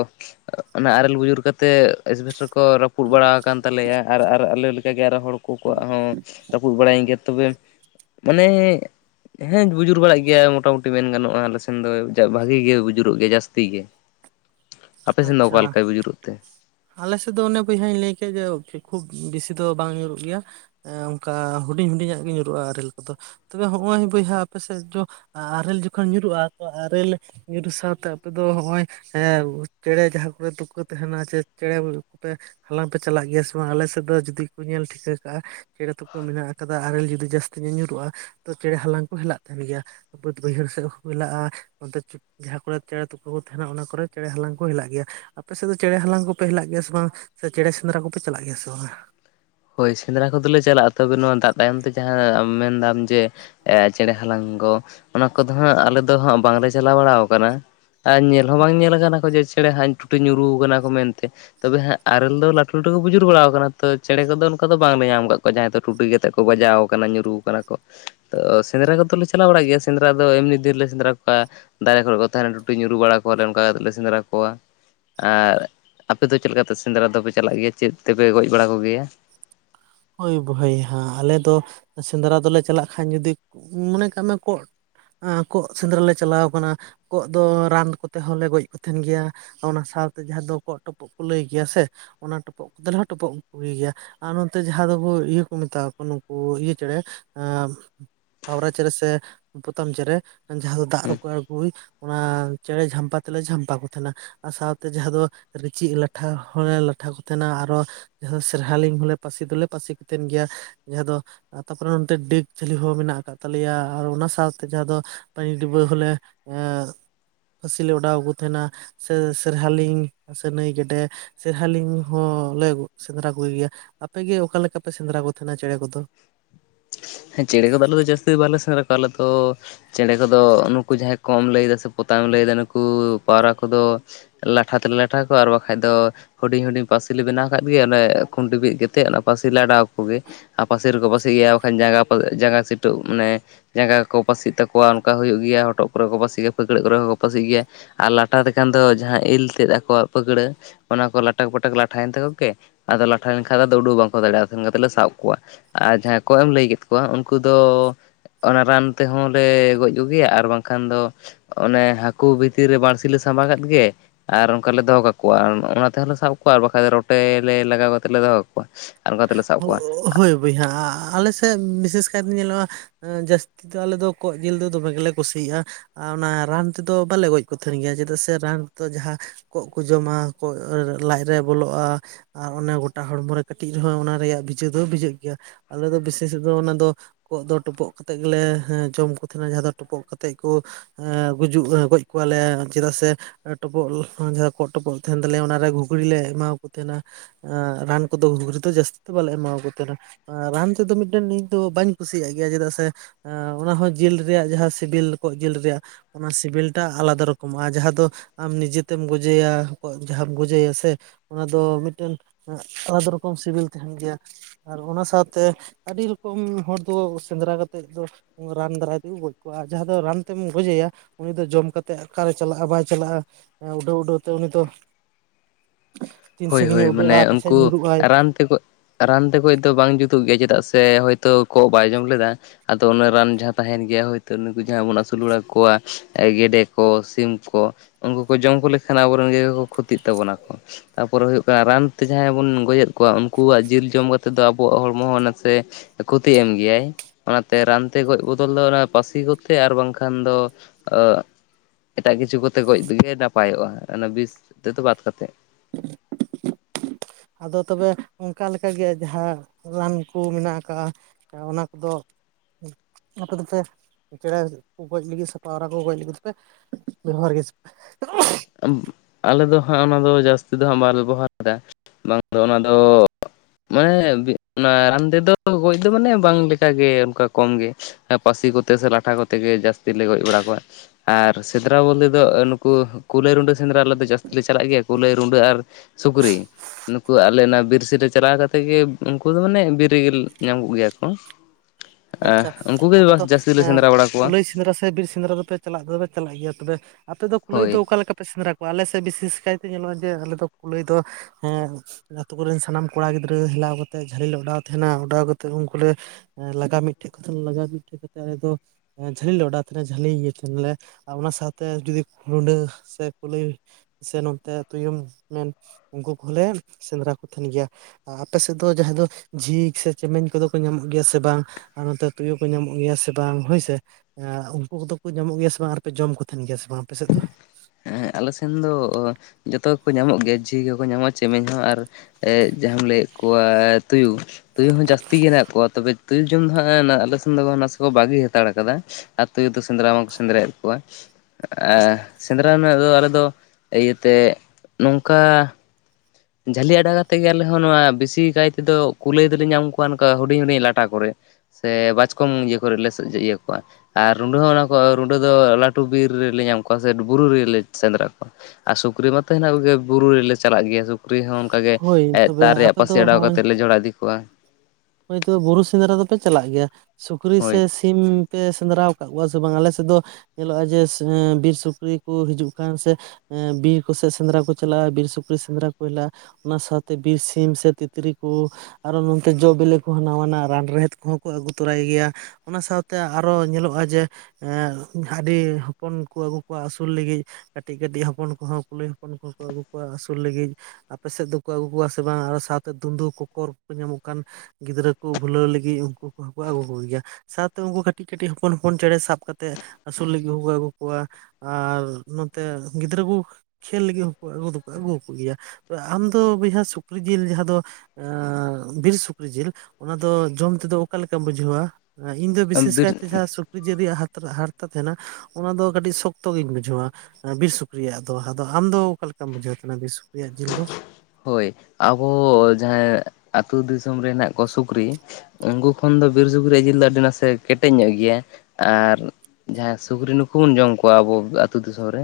ᱚᱱᱟ ᱟᱨᱮᱞ ᱵᱩᱡᱩᱨ ᱠᱟᱛᱮ ᱮᱴᱵᱮᱥ ᱠᱚ ᱨᱟᱹᱯᱩᱫ ᱵᱟᱲᱟ ᱟᱠᱟᱱ ᱛᱟᱞᱮᱭᱟ ᱟᱨ ᱟᱞᱮ ᱤᱱᱠᱟ. ᱜᱮ ᱟᱨ ᱦᱚᱲ ᱠᱚ ᱠᱚᱣᱟᱜ ᱦᱚᱸ ᱨᱟᱹᱯᱩᱫ ᱵᱟᱲᱟᱭᱮᱱ ᱜᱮᱭᱟ ᱛᱚᱵᱮ ᱢᱟᱱᱮ ᱦᱮᱸ ᱵᱩᱡᱩᱨ ᱵᱟᱲᱟᱜ ᱜᱮᱭᱟ ᱢᱚᱴᱟᱢᱩᱴᱤ ᱢᱮᱱ ᱜᱟᱱᱚᱜᱼᱟ ᱟᱞᱮᱥᱮᱱ ᱫᱚ ᱵᱷᱟᱜᱤ ᱜᱮ ᱵᱩᱡᱩᱨᱚᱜ ᱜᱮᱭᱟ ᱡᱟᱹᱥᱛᱤ ᱜᱮ᱾ [inaudible] ᱟᱯᱮ ᱥᱮᱫ ᱫᱚ ᱟᱪᱪᱷᱟ ᱚᱠᱟ ᱞᱮᱠᱟ ᱵᱩᱡᱩᱨᱚᱜ ᱛᱮ? ᱟᱞᱮ ᱥᱮᱫ ᱫᱚ ᱚᱱᱮ ᱵᱚᱭᱦᱟᱧ ᱞᱟᱹᱭ ᱠᱮᱫ ᱡᱮ, ᱠᱷᱩᱵ ᱵᱮᱥᱤ ᱫᱚ ᱵᱟᱝ ᱧᱩᱨᱩᱜ ᱜᱮᱭᱟ᱾ ᱚᱱᱠᱟ ᱦᱩᱰᱤᱧ ᱦᱩᱰᱤᱧᱟᱜ ᱜᱮ ᱧᱩᱨᱩᱜᱼᱟ ᱟᱨᱮᱞ ᱠᱚᱫᱚ᱾ᱛᱚᱵᱮ ᱦᱚᱸᱜᱼᱚᱭ ᱵᱚᱭᱦᱟ ᱟᱯᱮ ᱥᱮᱫ ᱫᱚ ᱟᱨᱮᱞ ᱡᱚᱠᱷᱚᱱ ᱧᱩᱨᱩᱜᱼᱟ ᱛᱚ ᱟᱨᱮᱞ ᱧᱩᱨᱩ ᱥᱟᱶᱛᱮ ᱟᱯᱮᱫᱚ ᱦᱚᱜᱼᱚᱭ ᱮ ᱪᱮᱬᱮ ᱡᱟᱦᱟᱸ ᱠᱚᱨᱮ ᱛᱩᱠᱟᱹ ᱛᱟᱦᱮᱱᱟ ᱪᱮ ᱪᱮᱬᱮ ᱠᱚᱯᱮ ᱦᱟᱞᱟᱝ ᱯᱮ ᱪᱟᱞᱟᱜ ᱜᱮᱭᱟ ᱥᱮ ᱵᱟᱝ? ᱟᱞᱮ ᱥᱮᱫ ᱫᱚ ᱡᱩᱫᱤ ᱠᱚ ᱧᱮᱞ ᱴᱷᱤᱠᱟᱹ ᱠᱟᱜᱼᱟ, ᱪᱮᱬᱮ ᱛᱠᱚᱸ ᱢᱮᱱᱟᱜ ᱠᱟᱫᱟ, ᱟᱨᱮᱞ ᱡᱩᱫᱤ ᱡᱟᱹᱥᱛᱤ ᱧᱮ ᱧᱩᱨᱩᱜᱚᱜᱼᱟ ᱛᱚ ᱪᱮᱬᱮ ᱦᱟᱞᱟᱝ ᱠᱚ ᱦᱮᱞᱟᱜ ᱛᱟᱦᱮᱸᱱ ᱜᱮᱭᱟ᱾ ᱵᱟᱹᱫ ᱵᱟᱹᱭᱦᱟᱹᱲ ᱥᱮᱡ ᱦᱚᱸᱠᱚ ᱦᱮᱞᱟᱜᱼᱟ ᱚᱱᱛᱮ ᱡᱟᱦᱟᱸ ᱠᱚᱨᱮ ᱪᱮᱬᱮ ᱛᱩᱠᱟᱹ ᱠᱚ ᱛᱟᱦᱮᱸᱱᱟ ᱚᱱᱟ ᱠᱚᱨᱮ ᱪᱮᱬᱮ ᱦᱟᱞᱟᱝ ᱠᱩ ᱦᱮᱞᱟᱜ ᱜᱮᱭᱟ᱾ ᱟᱯᱮ ᱥᱮᱫ ᱫᱚ ᱪᱮᱬᱮ ᱦᱟᱞᱟᱝ ᱠᱚᱯᱮ ᱦᱮᱞᱟᱜ ᱜᱮᱭᱟ ᱥᱮ ᱵᱟᱝ ᱥᱮ ᱪᱮᱬᱮ ᱥᱮᱸᱫᱽᱨᱟ ᱠᱚᱯᱮ ᱪᱟᱞᱟᱜ ᱜᱮᱭᱟ ᱥᱮ ᱵᱟᱝ? ᱦᱳᱭ ᱥᱮᱸᱫᱽᱨᱟ ᱠᱚᱫᱚᱞᱮ ᱪᱟᱞᱟᱜᱼᱟ ᱛᱚᱵᱮ ᱱᱚᱣᱟ ᱫᱟᱜ ᱛᱟᱭᱚᱢ ᱛᱮ ᱡᱟᱦᱟᱸ ᱢᱮᱱᱫᱟᱢ ᱡᱮ ᱮ ᱪᱮᱬᱮ ᱦᱟᱞᱟᱝ ᱠᱚ ᱚᱱᱟ ᱠᱚᱫᱚ ᱦᱟᱸᱜ ᱟᱞᱮ ᱫᱚ ᱦᱟᱜ ᱵᱟᱝᱞᱮ ᱪᱟᱞᱟᱣ ᱵᱟᱲᱟ ᱠᱟᱱᱟ᱾ ᱟᱨ ᱧᱮᱞ ᱦᱚᱸ ᱵᱟᱝ ᱧᱮᱞ ᱠᱟᱱᱟ ᱡᱮ ᱪᱮᱬᱮ ᱦᱟᱸᱜ ᱤᱧ ᱴᱩᱴᱤ ᱧᱩᱨᱩ ᱠᱟᱱᱟ ᱠᱚ ᱢᱮᱱᱛᱮ᱾ ᱛᱚᱵᱮ ᱦᱟᱸᱜ ᱟᱨᱮᱞ ᱫᱚ ᱞᱟᱹᱴᱩ ᱞᱟᱹᱴᱩ ᱠᱚ ᱵᱩᱡᱩᱨ ᱵᱟᱲᱟᱣ ᱠᱟᱱᱟ ᱛᱚ ᱪᱮᱬᱮ ᱠᱚᱫᱚ ᱚᱱᱠᱟ ᱫᱚ ᱵᱟᱝᱞᱮ ᱧᱟᱢ ᱠᱟᱫ ᱠᱚᱣᱟ ᱡᱟᱦᱟᱸᱭ ᱫᱚ ᱴᱩᱴᱤ ᱠᱟᱛᱮᱫ ᱠᱚ ᱵᱟᱡᱟᱣ ᱠᱟᱱᱟ ᱧᱩᱨᱩ ᱠᱟᱱᱟ ᱠᱚ᱾ ᱛᱚ ᱥᱮᱸᱫᱽᱨᱟ ᱠᱚᱫᱚ ᱞᱮ ᱪᱟᱞᱟᱣ ᱵᱟᱲᱟᱜ ᱜᱮᱭᱟ, ᱥᱮᱸᱫᱽᱨᱟ ᱫᱚ ᱮᱢᱱᱤ ᱫᱤᱱᱞᱮ ᱥᱮᱸᱫᱽᱨᱟ ᱠᱚᱣᱟ᱾ ᱫᱟᱨᱮ ᱠᱚᱨᱮ ᱠᱚ ᱛᱟᱦᱮᱸᱱᱟ ᱴᱩᱴᱤᱩ ᱧᱩᱨᱩ ᱵᱟᱲᱟ ᱠᱚᱣᱟᱞᱮ ᱚᱱᱠᱟ ᱠᱟᱛᱮᱫ ᱞᱮ ᱥᱮᱸᱫᱽᱨᱟ ᱠᱚᱣᱟ᱾ ᱟᱨ ᱟᱯᱮᱫᱚ ᱪᱮᱫ ᱞᱮᱠᱟᱛᱮ ᱥᱮᱸᱫᱽᱨᱟ ᱫᱚᱯᱮ ᱪᱟᱞᱟᱜ ᱜᱮᱭᱟ? ᱪᱮᱫ ᱛᱮᱯᱮ ᱜᱚᱡ ᱵᱟᱲᱟ ᱠᱚᱜᱮᱭᱟ? [unintelligible] ᱦᱳᱭ ᱵᱳᱭᱦᱟ ᱟᱞᱮ ᱫᱚ ᱥᱮᱸᱫᱽᱨᱟ ᱫᱚᱞᱮ ᱪᱟᱞᱟᱜ ᱠᱷᱟᱱ ᱡᱩᱫᱤ ᱢᱚᱱᱮ ᱠᱟᱜ ᱢᱮ ᱠᱚᱸᱜ ᱟᱸ ᱠᱚᱸᱜ ᱥᱮᱸᱫᱽᱨᱟ ᱞᱮ ᱪᱟᱞᱟᱣ ᱠᱟᱱᱟ ᱠᱚᱸᱜ ᱫᱚ ᱨᱟᱱ ᱠᱚᱛᱮ ᱦᱚᱸᱞᱮ ᱜᱚᱡ ᱠᱚ ᱛᱟᱦᱮᱸᱱ ᱜᱮᱭᱟ, ᱚᱱᱟ ᱥᱟᱶᱛᱮ ᱡᱟᱦᱟᱸ ᱫᱚ ᱠᱚᱜ ᱴᱚᱯᱚᱜ ᱠᱚ ᱞᱟᱹᱭ ᱜᱮᱭᱟ ᱥᱮ᱾ ᱚᱱᱟ ᱴᱚᱯᱚᱜ ᱠᱚᱫᱟᱞᱮ ᱦᱚᱸ ᱴᱚᱯᱚᱜᱩᱭ ᱜᱮᱭᱟ ᱟᱨ ᱱᱚᱱ ᱛᱮ ᱡᱟᱦᱟᱸ ᱫᱚᱠᱚ ᱤᱭᱟᱹ ᱠᱚ ᱢᱮᱛᱟ ᱠᱚ ᱱᱩᱝᱠᱩ ᱤᱭᱟᱹ ᱪᱮᱬᱮ ᱯᱟᱣᱨᱟ ᱪᱮᱬᱮ ᱥᱮ ᱯᱚᱛᱟᱢ ᱪᱮᱬᱮ ᱡᱟᱦᱟᱸ ᱫᱚ ᱫᱟᱜ ᱨᱮᱠᱚ ᱟᱹᱜᱩᱭ ᱚᱱᱟ ᱪᱮᱬᱮ ᱡᱷᱟᱢᱯᱟ ᱛᱮᱞᱮ ᱡᱷᱟᱯᱟ ᱠᱚ ᱛᱟᱦᱮᱸᱱᱟ᱾ ᱟᱨ ᱥᱟᱶᱛᱮ ᱡᱟᱦᱟᱸ ᱫᱚ ᱨᱤᱪᱤ ᱞᱟᱴᱷᱟ ᱦᱚᱸᱞᱮ ᱞᱟᱴᱷᱟ ᱠᱚ ᱛᱟᱦᱮᱸᱱᱟ, ᱟᱨᱚ ᱡᱟᱦᱟᱸ ᱫᱚ ᱥᱮᱨᱦ ᱞᱤᱝ ᱦᱚᱸᱞᱮ ᱯᱟᱹᱥᱤ ᱫᱚᱞᱮ ᱯᱟᱹᱥᱤ ᱠᱚ ᱛᱮᱦᱮᱸᱱ ᱜᱮᱭᱟ, ᱡᱟᱦᱟᱸ ᱫᱚ ᱟ ᱛᱟᱯᱚᱨᱮ ᱱᱚᱛ ᱰᱮᱜᱽ ᱡᱷᱟᱹᱞᱤ ᱦᱚᱸ ᱢᱮᱱᱟᱜ ᱠᱟᱜ ᱛᱟᱞᱮᱭᱟ ᱟᱨ ᱚᱱᱟ ᱥᱟᱶᱛᱮ ᱡᱟᱦᱟᱸ ᱫᱚ ᱯᱟᱸᱭᱤ ᱵᱤᱵᱟᱹ ᱦᱚᱞᱮ ᱮᱸᱜ ᱯᱷᱟᱹᱥᱤ ᱞᱮ ᱚᱰᱟᱣ ᱠᱚ ᱛᱟᱦᱮᱸᱱᱟ ᱥᱮ ᱥᱮᱨᱦᱟᱞᱤᱝ ᱥᱮ ᱱᱟᱹᱭ ᱜᱮᱰᱮ ᱥᱮᱨᱦᱟᱞᱤᱝ ᱦᱚᱸᱞᱮ ᱥᱮᱸᱫᱽᱨᱟ ᱠᱚᱜ ᱜᱮᱭᱟ, ᱟᱯᱮᱜᱮ ᱚᱠᱟᱮ ᱞᱮᱠᱟᱯᱮ ᱥᱮᱸᱫᱽᱨᱟ ᱠᱚ ᱛᱟᱦᱮᱸᱱᱟ ᱪᱮᱬᱮ ᱠᱚᱫᱚ? ᱦᱮᱸ ᱪᱮᱬᱮ ᱠᱚ ᱟᱞᱮ ᱫᱚ ᱡᱟᱹᱥᱛᱤ ᱫᱚ ᱵᱟᱞᱮ ᱥᱮᱸᱫᱽᱨᱟ ᱠᱚᱣᱟ ᱟᱞᱮ ᱫᱚ ᱪᱮᱬᱮ ᱠᱚᱫᱚ ᱱᱩᱠᱩ ᱡᱟᱦᱟᱸᱭ ᱠᱚᱜ ᱮᱢ ᱞᱟᱹᱭᱫᱟ ᱥᱮ ᱯᱚᱛ ᱮᱢ ᱞᱟᱹᱭᱫᱟ ᱱᱩᱠᱩ ᱯᱟᱣᱨᱟ ᱠᱚᱫᱚ ᱞᱟᱴᱷᱟ ᱛᱮᱞᱮ ᱞᱟᱴᱷᱟ ᱠᱚᱣᱟ, ᱟᱨ ᱵᱟᱠᱟᱱᱡ ᱫᱚ ᱦᱩᱰᱤᱧ ᱦᱩᱰᱤᱧ ᱯᱟᱹᱥ ᱞᱮ ᱵᱮᱱᱟᱣ ᱠᱟᱫ ᱞᱮ ᱚᱱᱮ ᱠᱷᱩᱱᱴᱤ ᱵᱤᱫ ᱠᱟᱛᱮᱜ ᱚᱱᱟ ᱯᱟᱹᱤᱞ ᱞᱮ ᱚᱰᱟᱣ ᱠᱚᱜᱮ᱾ ᱟᱨ ᱯᱟᱥᱤ ᱨᱮᱠᱚ ᱯᱟᱹᱥᱤᱜ ᱜᱮᱭᱟ ᱵᱟᱠᱷᱟᱱ ᱡᱟᱸᱜᱟ ᱡᱟᱸᱜᱟ ᱥᱤᱛᱩᱜ ᱢᱟᱱᱮ ᱡᱟᱸᱜᱟ ᱠᱚᱠᱚ ᱯᱟᱹᱥᱤᱜ ᱛᱟᱠᱚᱣᱟ ᱚᱝᱠᱟ ᱦᱩᱭᱩᱜ ᱜᱮᱭᱟ, ᱦᱚᱴᱚᱜ ᱠᱚᱨᱮ ᱠᱚ ᱯᱟᱹᱥᱤᱜ ᱜᱮᱭᱟ ᱯᱷᱟᱹᱠᱲᱟᱹᱜ ᱠᱚᱨᱮ ᱦᱚᱸᱠᱚ ᱯᱟᱹᱥᱤᱜ ᱜᱮᱭᱟ᱾ ᱟᱨ ᱞᱟᱴᱟ ᱛᱮᱠᱷᱟᱱ ᱫᱚ ᱡᱟᱦᱟᱸ ᱤᱞ ᱛᱮᱜ ᱟᱠᱚᱣᱟᱜ ᱯᱷᱠᱲᱟᱹ ᱚᱱᱟ ᱠᱚ ᱞᱟᱴᱟᱠ ᱯᱟᱴᱟᱠ ᱞᱟᱴᱷᱟᱭᱮᱱ ᱛᱟᱠᱚ ᱜᱮ, ᱟᱫᱚ ᱞᱟᱴᱟᱭᱮᱱ ᱠᱷᱟᱱᱡ ᱟᱫᱚ ᱩᱰᱩ ᱵᱟᱝᱠᱚ ᱫᱟᱲᱮᱭᱟᱜᱼᱟ ᱥᱮᱱ ᱠᱟᱛᱮᱫ ᱞᱮ ᱥᱟᱵ ᱠᱚᱣᱟ᱾ ᱟᱨ ᱡᱟᱦᱟᱸᱭ ᱠᱚᱜ ᱮᱢ ᱞᱟᱹᱭ ᱠᱮᱫ ᱠᱚᱣᱟ ᱩᱱᱠᱩ ᱫᱚ ᱚᱱᱟ ᱨᱟᱱ ᱛᱮᱦᱚᱸ ᱞᱮ ᱜᱚᱡ ᱠᱚ ᱜᱮᱭᱟ ᱟᱨ ᱵᱟᱝᱠᱷᱟᱱ ᱫᱚ ᱚᱱᱮ ᱦᱟᱹᱠᱩ ᱵᱷᱤᱛᱤᱨ ᱨᱮ ᱵᱟᱹᱲᱥᱤ ᱞᱮ ᱥᱟᱵᱟᱣ ᱠᱟᱫ ᱜᱮ, ᱟᱨ ᱚᱱᱠᱟ ᱞᱮ ᱫᱚᱦᱚ ᱠᱟᱠᱚᱣᱟ ᱚᱱᱟ ᱛᱮᱦᱚᱸᱞᱮ ᱥᱟᱵ ᱠᱚᱣᱟ ᱟᱨ ᱵᱟᱠᱷᱟᱡ ᱨᱚᱴᱮ ᱞᱮ ᱞᱟᱜᱟᱣ ᱠᱟᱛᱮᱫ ᱞᱮ ᱫᱚᱦᱚ ᱠᱟᱠᱚᱣᱟ᱾ ᱟᱨ ᱚᱱᱠᱟ ᱠᱟᱛᱮᱫ ᱞᱮ ᱥᱟᱵ ᱦᱳ ᱠᱚᱣᱟ ᱦᱳ ᱦᱳᱭ ᱵᱚᱭᱦᱟ ᱟᱞᱮ ᱥᱮᱫ ᱵᱤᱥᱮᱥ ᱠᱟᱭᱛᱮ ᱧᱮᱞᱚᱜᱼᱟ ᱡᱟᱹᱥᱛᱤ ᱫᱚ ᱟᱞᱮ ᱫᱚ ᱠᱚᱸᱜ ᱡᱤᱞ ᱫᱚ ᱫᱚᱢᱮ ᱜᱮᱞᱮ ᱠᱩᱥᱤᱭᱟᱜᱼᱟ᱾ ᱟᱨ ᱚᱱᱟ ᱨᱟᱱ ᱛᱮᱫᱚ ᱵᱟᱞᱮ ᱜᱚᱡ ᱠᱚ ᱛᱟᱦᱮᱸᱱ ᱜᱮᱭᱟ ᱪᱮᱫᱟᱜ ᱥᱮ ᱨᱟᱱ ᱫᱚ ᱡᱟᱦᱟᱸ ᱠᱚᱸᱜ ᱠᱚ ᱡᱚᱢᱟ ᱠᱚᱸᱜ ᱞᱟᱡ ᱨᱮ ᱵᱚᱞᱚᱜᱼᱟ, ᱟᱨ ᱚᱱᱮ ᱜᱚᱴᱟ ᱦᱚᱲᱢᱚᱨ ᱨᱮ ᱠᱟᱹᱴᱤᱡ ᱡᱟᱦᱟᱸ ᱚᱱᱟ ᱨᱮᱭᱟᱜ ᱵᱤᱡᱟᱹ ᱫᱚ ᱵᱤᱡᱟᱹᱜ ᱜᱮᱭᱟ ᱟᱞᱮ ᱫᱚ ᱵᱤᱥᱮᱥ ᱫᱚ ᱚᱱᱟ ᱫᱚ ᱠᱚᱜ ᱫᱚ ᱴᱚᱯᱚᱜ ᱠᱟᱛᱮᱜ ᱜᱮᱞᱮ ᱡᱚᱢ ᱠᱚ ᱛᱟᱦᱮᱸᱱᱟ, ᱡᱟᱦᱟᱸ ᱫᱚ ᱴᱚᱯᱚᱜ ᱠᱟᱛᱮᱜ ᱠᱚ ᱦᱮᱸ ᱜᱩᱡᱩᱜ ᱜᱚᱡ ᱠᱚᱣᱟᱞᱮ ᱪᱮᱫᱟᱜ ᱥᱮ ᱮ ᱴᱚᱯᱚᱜ ᱡᱟᱦᱟᱸ ᱠᱚᱸᱜ ᱴᱚᱯᱚᱜ ᱛᱟᱦᱮᱸᱱ ᱛᱟᱞᱮᱭᱟ ᱚᱱᱟᱨᱮ ᱜᱷᱩᱜᱽᱲᱤ ᱞᱮ ᱮᱢᱟ ᱠᱚ ᱛᱟᱦᱮᱸᱱᱟ᱾ ᱨᱟᱱ ᱠᱚᱫᱚ [inaudible] ᱛᱚ ᱡᱟᱹᱥᱛᱤ ᱫᱚ ᱵᱟᱞᱮ ᱮᱢᱟ ᱠᱚ ᱠᱟᱱᱟ ᱨᱟᱱ ᱛᱮᱫᱚ ᱢᱤᱫᱴᱮᱱ ᱱᱤᱧ ᱫᱚ ᱵᱟᱹᱧ ᱠᱩᱥᱤᱭᱟᱜ ᱜᱮᱭᱟ ᱪᱮᱫᱟᱜ ᱥᱮᱼᱼ ᱚᱱᱟᱦᱚᱸ ᱡᱮᱞ ᱨᱮᱭᱟᱜ ᱡᱟᱦᱟᱸ ᱥᱮᱵᱮᱞ ᱠᱚᱜ ᱡᱮᱞ ᱨᱮᱭᱟᱜ ᱚᱱᱟ ᱥᱮᱵᱮᱞᱴᱟᱜ ᱟᱞᱟᱫᱟ ᱨᱚᱠᱚᱢ ᱟᱨ ᱡᱟᱦᱟᱸ ᱫᱚᱼᱼ ᱟᱢ ᱱᱤᱡᱮᱛᱮᱢ ᱜᱚᱡᱮᱭᱟ ᱡᱟᱦᱟᱸᱢ ᱜᱚᱡᱮᱭᱟ ᱥᱮ ᱚᱱᱟ ᱫᱚ ᱢᱤᱫᱴᱮᱱ ᱟᱞᱟᱫᱟ ᱨᱚᱠ ᱠᱚᱢ ᱥᱮᱵᱮᱞ ᱛᱟᱦᱮᱱ ᱜᱮᱭᱟ᱾ ᱟᱨ ᱚᱱᱟ ᱥᱟᱶᱛᱮ ᱟᱹᱰᱤ ᱨᱚᱠᱚᱢ ᱦᱚᱲ ᱫᱚ ᱥᱮᱸᱫᱽᱨᱟ ᱠᱟᱛᱮᱫ ᱫᱚᱼᱼ ᱨᱟᱱ ᱫᱟᱨᱟᱭ ᱛᱮᱜᱮ ᱜᱚᱡ ᱠᱚᱣᱟ ᱟᱨ ᱡᱟᱦᱟᱸ ᱫᱚ ᱨᱟᱱ ᱛᱮᱢ ᱜᱚᱡᱮᱭᱟ ᱩᱱᱤ ᱫᱚ ᱡᱚᱢ ᱠᱟᱛᱮᱫ ᱚᱠᱟᱨᱮ ᱪᱟᱞᱟᱜᱼᱟ ᱵᱟᱭ ᱪᱟᱞᱟᱜᱼᱟ ᱩᱰᱟᱹᱣ ᱩᱰᱟᱹᱣ ᱛᱮ ᱩᱱᱤ ᱫᱚ ᱾ ᱦᱳᱭ ᱦᱳᱭ ᱢᱟᱱᱮ ᱩᱱᱠᱩ ᱧᱩᱨᱩᱜᱼᱟᱭ ᱨᱟᱱ ᱛᱮᱠᱚᱼᱼ ᱨᱟᱱ ᱛᱮ ᱜᱚᱡ ᱫᱚ ᱵᱟᱝ ᱡᱩᱛᱩᱜ ᱜᱮᱭᱟ ᱪᱮᱫᱟᱜ ᱥᱮ ᱦᱚᱭᱛᱳ ᱠᱚᱜ ᱵᱟᱭ ᱡᱚᱢ ᱞᱮᱫᱟ ᱾ ᱟᱫᱚ ᱚᱱᱟ ᱨᱟᱱ ᱡᱟᱦᱟᱸ ᱛᱟᱦᱮᱱ ᱜᱮᱭᱟ ᱦᱳᱭᱛᱳ ᱱᱩᱠᱩ ᱡᱟᱦᱟᱸᱭ ᱵᱚᱱ ᱟᱹᱥᱩᱞ ᱵᱟᱲᱟ ᱠᱚᱣᱟ ᱮ ᱜᱮᱰᱮ ᱠᱚ ᱥᱤᱢ ᱠᱚ ᱾ ᱩᱱᱠᱩ ᱠᱚ ᱡᱚᱢ ᱠᱚ ᱞᱮᱠᱷᱟᱱ ᱟᱵᱚᱨᱮᱱ ᱜᱮᱠᱚ ᱠᱷᱚᱛᱤᱜ ᱛᱟᱵᱚᱱᱟ ᱠᱚ ᱾ ᱛᱟᱯᱚᱨᱮ ᱦᱩᱭᱩᱜ ᱠᱟᱱᱟ ᱨᱟᱱ ᱛᱮ ᱡᱟᱦᱟᱸᱭ ᱵᱚᱱ ᱜᱚᱡᱮᱫ ᱠᱚᱣᱟ ᱩᱱᱠᱩᱣᱟᱜ ᱡᱤᱞ ᱡᱚᱢ ᱠᱟᱛᱮᱫ ᱫᱚ ᱟᱵᱚᱣᱟᱜ ᱦᱚᱲᱢᱚ ᱦᱚ ᱱᱟᱥᱮᱼᱼ ᱠᱷᱚᱛᱤ ᱮᱢ ᱜᱮᱭᱟᱭ ᱚᱱᱟᱛᱮ ᱨᱟᱱᱛᱮ ᱜᱚᱡ ᱵᱚᱫᱚᱞ ᱫᱚ ᱚᱱᱟ ᱯᱟᱹᱥᱤ ᱠᱚᱛᱮ ᱟᱨ ᱵᱟᱝᱠᱷᱟᱱ ᱫᱚᱼᱼ [inaudible] ᱮᱴᱟᱜ ᱠᱤᱪᱷᱩ ᱠᱚᱛᱮ ᱜᱚᱡ ᱫᱩᱜᱮ ᱱᱟᱯᱟᱭᱚᱜᱼᱟ ᱚᱱᱟ ᱵᱤᱥ ᱛᱮᱫᱚ ᱵᱟᱫ ᱠᱟᱛᱮᱫ ᱾ ᱟᱫᱚ ᱛᱚᱵᱮ ᱚᱱᱠᱟ ᱞᱮᱠᱟᱜᱮ ᱡᱟᱦᱟᱸ ᱞᱟᱱ ᱠᱩ ᱢᱮᱱᱟᱜ ᱠᱟᱜ-ᱟ ᱾ ᱚᱱᱟ ᱠᱚᱫᱚ ᱟᱯᱮ ᱫᱚᱯᱮᱼᱼ ᱪᱮᱬᱮ ᱠᱚ ᱜᱚᱡ ᱞᱟᱹᱜᱤᱫ ᱥᱮ ᱯᱟᱣᱨᱟ ᱠᱚ ᱜᱚᱡ ᱞᱟᱹᱜᱤᱫ ᱛᱮᱯᱮ ᱵᱮᱣᱦᱟᱨ ᱜᱤᱥ [inaudible] [inaudible] ᱟᱞᱮ ᱫᱚ ᱦᱟᱸᱜ ᱚᱱᱟ ᱫᱚ ᱡᱟᱹᱥᱛᱤ ᱫᱚ ᱦᱟᱸᱜ ᱵᱟᱞᱮ ᱵᱮᱵᱚᱦᱟᱨᱫᱟ ᱵᱟᱝ ᱫᱚ ᱚᱱᱟᱫᱚ ᱾ ᱢᱟᱱᱮ ᱚᱱᱟ ᱨᱟᱱ ᱛᱮᱫᱚ ᱜᱚᱡ ᱫᱚ ᱢᱟᱱᱮ ᱵᱟᱝ ᱞᱮᱠᱟᱜᱮ ᱚᱱᱠᱟ ᱠᱚᱢ ᱜᱮ ᱾ ᱯᱟᱥᱤ ᱠᱚᱛᱮ ᱥᱮ ᱞᱟᱴᱷᱟ ᱠᱚᱛᱮ ᱜᱮ ᱡᱟᱹᱥᱛᱤ ᱞᱮ ᱜᱚᱡ ᱵᱟᱲᱟ ᱠᱚᱣᱟ ᱾ ᱟᱨ ᱥᱮᱸᱫᱽᱨᱟ ᱵᱚᱞᱛᱮ ᱫᱚ ᱱᱩᱠᱩ ᱠᱩᱞᱟᱹᱭ ᱨᱩᱰᱟᱹ ᱥᱮᱸᱫᱽᱨᱟ ᱟᱞᱮ ᱫᱚ ᱡᱟᱹᱥᱛᱤ ᱞᱮ ᱪᱟᱞᱟᱜ ᱜᱮᱭᱟ ᱠᱩᱞᱟᱹᱭ ᱨᱩᱰᱟᱹ ᱟᱨ ᱥᱩᱠᱨᱤ ᱾ ᱱᱩᱠᱩ ᱟᱞᱮ ᱚᱱᱟ ᱵᱤᱨ ᱥᱮᱨ ᱨᱮ ᱪᱟᱞᱟᱣ ᱠᱟᱛᱮ ᱜᱮ ᱩᱱᱠᱩ ᱫᱚ ᱢᱟᱱᱮ ᱵᱤᱨᱤᱜᱤᱞ ᱧᱟᱢᱚᱜ ᱜᱮᱭᱟ ᱠᱚ ᱾ [inaudible] ᱟᱪᱪᱷᱟ ᱟᱯᱮ ᱫᱚ ᱡᱟᱹᱥᱛᱤ ᱞᱮ ᱮᱸ ᱥᱮᱸᱫᱽᱨᱟ ᱵᱟᱲᱟ ᱠᱚᱣᱟ ᱠᱩᱞᱟᱹᱭ ᱥᱮᱸᱫᱽᱨᱟ ᱥᱮ ᱵᱤᱨ ᱥᱮᱸᱫᱽᱨᱟ ᱫᱚᱯᱮ ᱪᱟᱞᱟᱜ ᱫᱚᱯᱮ ᱪᱟᱞᱟᱜ ᱜᱮᱭᱟ ᱛᱚᱵᱮ ᱾ ᱟᱯᱮ ᱫᱚ ᱠᱩᱞᱟᱹᱭ ᱦᱳᱭ ᱫᱚ ᱚᱠᱟ ᱞᱮᱠᱟᱯᱮ ᱥᱮᱸᱫᱽᱨᱟ ᱠᱚᱣᱟ ᱟᱞᱮ ᱥᱮᱫ ᱵᱤᱥᱮᱥ ᱠᱟᱭᱛᱮ ᱧᱮᱞᱚᱜᱼᱟ ᱡᱮ ᱟᱞᱮ ᱫᱚ ᱠᱩᱞᱟᱹᱭ ᱫᱚ ᱮ ᱾ ᱟᱹᱛᱩ ᱠᱚᱨᱮᱱ ᱥᱟᱱᱟᱢ ᱠᱚᱲᱟ ᱜᱤᱫᱽᱨᱟᱹ ᱦᱮᱞᱟᱣ ᱠᱟᱛᱮᱜ ᱡᱷᱟᱹᱞᱤ ᱞᱮ ᱚᱰᱟᱣ ᱛᱟᱦᱮᱱᱟ ᱚᱰᱟᱣ ᱠᱟᱛᱮᱜ ᱩᱱᱠᱩ ᱞᱮ ᱞᱟᱠᱼᱼ ᱠᱟ ᱢᱤᱫᱴᱷᱮᱡ ᱠᱟᱛᱮ ᱞᱮ ᱞᱟᱜᱟ ᱢᱤᱫᱴᱷᱮᱡ ᱠᱟᱛᱮ ᱟᱞᱮ ᱫᱚ ᱡᱷᱟᱹᱞᱤ ᱞᱮ ᱚᱰᱟᱣ ᱛᱟᱦᱮᱸᱱᱟ ᱡᱷᱟᱹᱞᱤ ᱤᱭᱟᱹ ᱛᱷᱮᱱᱞᱮ ᱾ ᱟᱨ ᱚᱱᱟ ᱥᱟᱶᱛᱮ ᱡᱩᱫᱤ ᱜᱩᱰᱟᱹ ᱥᱮ ᱠᱩᱞᱟᱹᱭ ᱥᱮ ᱱᱚᱱᱛᱮ ᱛᱩᱭᱩᱢ ᱢᱮᱱ ᱩᱱᱠᱩ ᱠᱚᱦᱚᱸᱞᱮ ᱥᱮᱸᱫᱽᱨᱟ ᱠᱚ ᱛᱟᱦᱮᱱ ᱜᱮᱭᱟ ᱾ ᱟᱻ ᱟᱯᱮ ᱥᱮᱫ ᱫᱚ ᱡᱟᱦᱟᱸᱭ ᱫᱚ ᱡᱷᱤᱠ ᱥᱮ ᱪᱮᱢᱮᱧ ᱠᱚᱫᱚ ᱠᱚ ᱧᱟᱢᱚᱜ ᱜᱮᱭᱟ ᱥᱮ ᱵᱟᱝ? ᱟᱨ ᱱᱚᱛᱮ ᱛᱩᱭᱩ ᱠᱚ ᱧᱟᱢᱚᱜ ᱜᱮᱭᱟ ᱥᱮ ᱵᱟᱝ ᱦᱳᱭ ᱥᱮ ᱾ ᱮ ᱩᱱᱠᱩ ᱠᱚᱫᱚ ᱠᱚ ᱧᱟᱢᱚᱜ ᱜᱮᱭᱟ ᱥᱮ ᱵᱟᱝ ᱟᱨᱯᱮ ᱡᱚᱢ ᱠᱚ ᱛᱟᱦᱮᱱ ᱜᱮᱭᱟ ᱥᱮ ᱵᱟᱝ ᱟᱯᱮ ᱥᱮᱫ ᱫᱚ? ᱦᱮᱸ ᱟᱞᱮ ᱥᱮᱱ ᱫᱚ ᱡᱚᱛᱚ ᱜᱮᱠᱚ ᱧᱟᱢᱚᱜ ᱜᱮᱭᱟ ᱡᱷᱤ ᱜᱮᱠᱚ ᱧᱟᱢᱚᱜᱼᱟ ᱪᱮᱢᱮᱧ ᱦᱚᱸ ᱟᱨ ᱾ ᱮᱜ ᱡᱟᱦᱟᱢ ᱞᱟᱹᱭᱮᱫ ᱠᱚᱣᱟ ᱛᱩᱭᱩ ᱾ ᱛᱩᱭᱩ ᱦᱚᱸ ᱡᱟᱥᱛᱤ ᱜᱮ ᱦᱮᱱᱟᱜ ᱠᱚᱣᱟ ᱛᱚᱵᱮ ᱛᱩᱭᱩ ᱡᱚᱢ ᱫᱚ ᱦᱟᱸᱜ ᱟᱞᱮ ᱥᱮᱱ ᱫᱚ ᱱᱟᱥᱮ ᱠᱚ ᱵᱟᱜᱤ ᱦᱟᱛᱟᱲ ᱠᱟᱫᱟ ᱾ ᱟ ᱛᱩᱭᱩ ᱫᱚ ᱥᱮᱸᱫᱽᱨᱟ ᱢᱟᱝ ᱥᱮᱸᱫᱽᱨᱟᱭᱮᱫ ᱠᱚᱣᱟ ᱮ ᱥᱮᱸᱫᱽᱨᱟ ᱨᱮᱱᱟᱜ ᱟᱫᱚ ᱟᱞᱮᱫᱚ ᱤᱭᱟᱹᱛᱮ ᱱᱚᱝᱠᱟ ᱡᱷᱟᱹᱞᱤ ᱟᱰᱟᱣ ᱠᱟᱛᱮᱫ ᱜᱮ ᱟᱞᱮ ᱦᱚᱸ ᱱᱚᱣᱟ ᱵᱮᱥᱤ ᱠᱟᱭ ᱛᱮᱫᱚ ᱠᱩᱞᱟᱹᱭ ᱫᱚᱞᱮ ᱧᱟᱢ ᱠᱚᱣᱟ ᱱᱚᱝᱠᱟ ᱦᱩᱰᱤᱧ ᱦᱩᱰᱤᱧ ᱞᱟᱴᱟ ᱠᱚᱨᱮ ᱾ ᱥᱮ ᱵᱟᱪᱠᱚᱢ ᱤᱭᱟᱹ ᱠᱚᱨᱮᱞᱮ ᱤᱭᱟᱹ ᱠᱚᱣᱟ ᱾ ᱟᱨ ᱨᱩᱸᱰᱟᱹ ᱦᱚᱸ ᱚᱱᱟ ᱠᱚ ᱨᱩᱸᱰᱟᱹ ᱫᱚ ᱞᱟᱹᱴᱩ ᱵᱤᱨ ᱨᱮᱞᱮ ᱧᱟᱢ ᱠᱚᱣᱟ ᱥᱮ ᱵᱩᱨᱩ ᱨᱮᱜᱮᱞᱮ ᱥᱮᱸᱫᱽᱨᱟ ᱠᱚᱣᱟ ᱾ ᱟᱨ ᱥᱩᱠᱨᱤ ᱢᱟᱛᱚ ᱦᱮᱱᱟᱜ ᱠᱚᱜᱮ ᱵᱩᱨᱩ ᱨᱮᱞᱮ ᱪᱟᱞᱟᱜ ᱜᱮᱭᱟ ᱥᱩᱠ ᱠᱷᱨᱤ ᱦᱚᱸ ᱚᱱᱠᱟ ᱜᱮ ᱦᱳᱭ ᱮᱜ ᱛᱚᱵᱮ ᱛᱟᱨ ᱨᱮᱭᱟᱜ ᱟᱯᱮ ᱫᱚ ᱯᱟᱹᱥᱤ ᱚᱰᱟᱣ ᱠᱟᱛᱮᱫ ᱞᱮ ᱡᱚᱲᱟ ᱤᱫᱤ ᱠᱚᱣᱟ ᱾ ᱦᱚᱳᱭᱛᱚ ᱵᱩᱨᱩ ᱥᱮᱸᱫᱽᱨᱟ ᱫᱚᱯᱮ ᱪᱟᱞᱟᱜ ᱜᱮᱭᱟ ᱥᱩᱠᱨᱤ ᱦᱳᱭ ᱥᱮ ᱥᱤᱢ ᱯᱮ ᱥᱮᱸᱫᱽᱨᱟ ᱟᱠᱟᱫ ᱠᱚᱣᱟ ᱥᱮ ᱵᱟᱝ ᱟᱞᱮᱮᱥᱮᱫ ᱫᱚ ᱧᱮᱞᱚᱜᱼᱟ ᱡᱮ ᱟᱸ ᱵᱤᱨ ᱥᱩᱠᱨᱤ ᱠᱚ ᱦᱤᱡᱩᱜ ᱠᱷᱟᱱ ᱥᱮ ᱮᱸ ᱵᱤᱨ ᱠᱚᱥᱮᱫ ᱥᱮᱸᱫᱽᱨᱟ ᱠᱚ ᱪᱟᱞᱟᱜᱼᱟ ᱵᱤᱨ ᱥᱩᱠᱨᱤ ᱥᱮᱸᱫᱽᱨᱟ ᱠᱚᱭ ᱞᱟ ᱚᱱᱟ ᱥᱟᱶᱛᱮ ᱵᱤᱨ ᱥᱤᱢ ᱥᱮ ᱛᱤᱛᱨᱤ ᱠᱚ ᱟᱨᱚ ᱱᱚᱛᱛᱮ ᱡᱚ ᱵᱤᱞᱤ ᱦᱟᱱᱟᱣᱟᱱᱟᱜ ᱨᱟᱱ ᱨᱮᱦᱮᱫ ᱠᱚᱦᱚᱸ ᱠᱚ ᱟᱹᱜᱩ ᱛᱚᱨᱟᱭ ᱜᱮᱭᱟ ᱚᱱᱟ ᱥᱟᱶᱛᱮ ᱟᱨᱚ ᱧᱮᱞᱚᱜᱼᱟ ᱡᱮ ᱮ ᱜᱹᱰᱤ ᱦᱚᱯᱚᱱ ᱠᱚ ᱟᱹᱜᱩ ᱠᱚᱣᱟ ᱟᱹᱥᱩᱞ ᱞᱟᱹᱜᱤᱫ ᱠᱟᱹᱴᱤᱡ ᱠᱟᱹᱴᱤᱡ ᱦᱚᱯᱚᱱ ᱠᱚᱦᱚᱸ ᱠᱩᱞᱟᱭ ᱦᱚᱯᱚᱱ ᱠᱚᱦᱚᱸ ᱠᱚ ᱟᱹᱜᱩ ᱠᱚᱣᱟ ᱟᱹᱥᱩᱞ ᱞᱟᱹᱜᱤᱫ ᱟᱯᱮ ᱥᱮᱫ ᱫᱚᱠᱚ ᱟᱹᱜᱩ ᱠᱚᱣᱟ ᱥᱮ ᱵᱟᱝ ᱟᱨᱚ ᱥᱟᱶᱛᱮ ᱫᱩᱸᱫᱩ ᱠᱚᱠᱚᱨ ᱠᱚ ᱧᱟᱢᱚᱜ ᱠᱟᱱ ᱜᱤᱫᱽᱨᱟᱹ ᱠᱚ ᱵᱷᱩᱞᱟᱹᱣ ᱞᱟᱹᱜᱤᱫ ᱩᱱᱠᱩ ᱠᱚᱦᱚᱠᱚ ᱟᱹᱜᱩ ᱠᱚ ᱜᱮᱭᱟ ᱥᱟᱶᱛᱮ ᱩᱱᱠᱩ ᱠᱟᱹᱴᱤᱡ ᱠᱟᱹᱴᱤᱡ ᱦᱚᱯᱚᱱ ᱦᱚᱯᱚᱱ ᱪᱮᱬᱮ ᱥᱟᱵ ᱠᱟᱛᱮᱮᱫ ᱟᱹᱥᱩᱞ ᱞᱟᱹᱜᱤᱫ ᱦᱚᱸᱠᱚ ᱟᱹᱜᱩ ᱠᱚᱣᱟ ᱟᱨ ᱱᱚᱛᱮ ᱜᱤᱫᱽᱨᱟᱹ ᱠᱚ ᱠᱷᱮᱞ ᱞᱟᱹᱜᱤᱫ ᱦᱚᱸᱠᱚ ᱟᱹᱜᱩ ᱫᱚᱠᱚ ᱟᱹᱜᱩ ᱠᱚ ᱜᱮᱭᱟ ᱟᱢᱫᱚ ᱵᱚᱭᱦᱟ ᱥᱩᱠᱨᱤ ᱡᱤᱞ ᱡᱟᱦᱟᱸ ᱫᱚ ᱟᱸ ᱵᱤᱨ ᱥᱩᱠ ᱥᱩᱠᱨᱤ ᱡᱤᱞ ᱚᱱᱟ ᱫᱚ ᱡᱚᱢ ᱛᱮᱫᱚ ᱚᱠᱟ ᱞᱮᱠᱟᱢ ᱵᱩᱡᱷᱟᱹᱣᱟ ᱤᱧ ᱫᱚ ᱵᱤᱥᱮᱥ ᱵᱤᱨ ᱠᱟᱭᱛᱮ ᱡᱟᱦᱟᱸ ᱥᱩᱠᱨᱤ ᱡᱤᱞ ᱨᱮᱭᱟᱜ ᱦᱟᱨ ᱦᱟᱨᱛᱟ ᱛᱟᱦᱮᱱᱟ ᱚᱱᱟ ᱫᱚ ᱠᱟᱹᱴᱤᱡ ᱥᱚᱠᱛᱚ ᱜᱤᱧ ᱵᱩᱡᱷᱟᱹᱣᱟ ᱵᱤᱨ ᱥᱩᱠᱨᱤᱭᱟᱜ ᱫᱚ ᱟᱫᱚ ᱟᱢ ᱫᱚ ᱚᱠᱟ ᱞᱮᱠᱟᱢ ᱵᱩᱡᱷᱟᱹᱣ ᱠᱮᱫᱟ ᱵᱤᱨ ᱥᱩᱠᱨᱤᱭᱟᱜ ᱡᱤᱞ ᱫᱚ ᱦᱳᱭ ᱟᱵᱚ ᱡᱟᱦᱟᱸᱭ ᱟᱹᱛᱩᱳ ᱫᱤᱥᱚᱢ ᱨᱮ ᱢᱮᱱᱟᱜ ᱠᱚᱣᱟ ᱥᱩᱠᱨᱤ ᱩᱱᱠᱩ ᱠᱷᱚᱱ ᱫᱚ ᱵᱤᱨ ᱥᱩᱠᱨᱤᱤᱭᱟᱹ ᱡᱤᱞ ᱫᱚ ᱟᱹᱰᱤ ᱱᱟᱥᱮ ᱠᱮᱴᱮᱡ ᱧᱚᱜ ᱜᱮᱭᱟ ᱟᱨ ᱡᱟᱦᱟᱸ ᱥᱩᱠᱨᱤ ᱱᱩᱠᱩ ᱵᱚᱱ ᱡᱚᱢ ᱠᱚᱣᱟ ᱟᱵᱚ ᱟᱹᱛᱩ ᱫᱤᱥᱚᱢ ᱨᱮ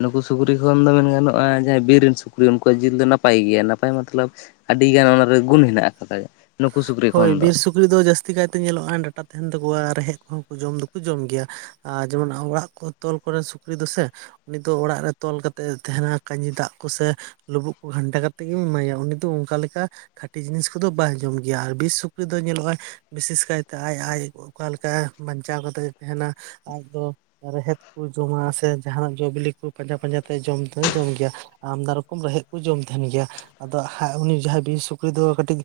ᱱᱩᱠᱩ ᱥᱩᱠᱨᱤ ᱠᱷᱚᱱ ᱫᱚ ᱢᱮᱱ ᱜᱟᱱᱚᱜᱼᱟ ᱡᱟᱦᱟᱸ ᱵᱤᱨ ᱨᱮᱱ ᱥᱩᱠᱨᱤ ᱩᱱᱠᱩ ᱡᱤᱞ ᱫᱚ ᱱᱟᱯᱟᱭ ᱜᱮᱭᱟ ᱱᱟᱯᱟᱭ ᱢᱚᱛᱞᱚᱵ ᱟᱹᱰᱤ ᱜᱟᱱ ᱚᱱᱟᱨᱮ ᱜᱩᱱ ᱦᱮᱱᱟᱜ ᱟᱠᱟᱫᱟ ᱱᱩᱠᱩ ᱥᱩᱠᱨᱤ ᱦᱳᱭ ᱠᱷᱚᱱ ᱫᱚ ᱵᱤᱨ ᱥᱩᱠᱨᱤ ᱫᱚ ᱡᱟᱹᱥᱛᱤ ᱠᱟᱭᱛᱮ ᱧᱮᱞᱚᱜᱼᱟ ᱰᱟᱴᱟ ᱛᱟᱦᱮᱱ ᱛᱟᱠᱚᱣᱟ ᱨᱮᱦᱮᱫ ᱠᱚᱦᱚᱸ ᱠᱚ ᱡᱚᱢ ᱫᱚᱠᱚ ᱡᱚᱢ ᱜᱮᱭᱟ ᱟᱨ ᱡᱮᱢᱚᱱ ᱚᱲᱟᱜ ᱠᱚ ᱛᱚᱞ ᱠᱚᱨᱮᱱ ᱥᱩᱠᱨᱤ ᱫᱚᱥᱮ ᱩᱱᱤ ᱫᱚ ᱚᱲᱟᱜ ᱨᱮ ᱛᱚᱞ ᱠᱟ ᱠᱟᱛᱮᱫ ᱮ ᱛᱟᱦᱮᱱᱟ ᱠᱟᱹᱡᱤ ᱫᱟᱜ ᱠᱚᱥᱮ ᱞᱩᱵᱩᱜ ᱠᱚ ᱜᱷᱟᱱᱴᱟ ᱠᱟᱛᱮᱮᱫ ᱜᱮᱧ ᱮᱢᱟᱭᱟ ᱩᱱᱤ ᱫᱚ ᱚᱱᱠᱟ ᱞᱮᱠᱟ ᱠᱷᱟᱹᱴᱤ ᱡᱤᱱᱤᱥ ᱠᱚᱫᱚ ᱵᱟᱭ ᱡᱚᱢ ᱫᱟ ᱜᱮᱭᱟ ᱟᱨ ᱵᱤᱥ ᱥᱩᱠᱨᱤ ᱫᱚ ᱧᱮᱞᱚᱜᱼᱼᱟᱭ ᱵᱤᱥᱮᱥ ᱠᱟᱭᱛᱮ ᱟᱡ ᱟᱡ ᱚᱠᱟ ᱞᱮᱠᱟ ᱵᱟᱧᱪᱟᱣ ᱠᱟᱛᱮᱫ ᱛᱟᱦᱮᱱᱟ ᱟᱡ ᱫᱚ ᱨᱮᱦᱮᱫ ᱠᱚ ᱡᱚᱢᱟ ᱥᱮ ᱡᱟᱦᱟᱱᱟᱜ ᱡᱚ ᱵᱤᱞᱤ ᱠᱚ ᱯᱟᱸᱡᱟ ᱯᱟᱸᱡᱟ ᱛᱮ ᱡᱚᱢ ᱫᱚᱭ ᱡᱚᱢ ᱜᱮᱭᱟ ᱟᱢᱢᱫᱟ ᱨᱚᱠᱚᱢ ᱨᱮᱦᱮᱫ ᱠᱚ ᱡᱚᱢ ᱛᱟᱦᱮᱱ ᱜᱮᱭᱟ ᱟᱫᱚ ᱦᱟᱸᱜ ᱩᱱᱤ ᱡᱟᱦᱟᱸᱭ ᱵᱤᱨ ᱥᱩᱠᱨᱤ ᱫᱚ ᱠᱟᱹᱴᱤᱡ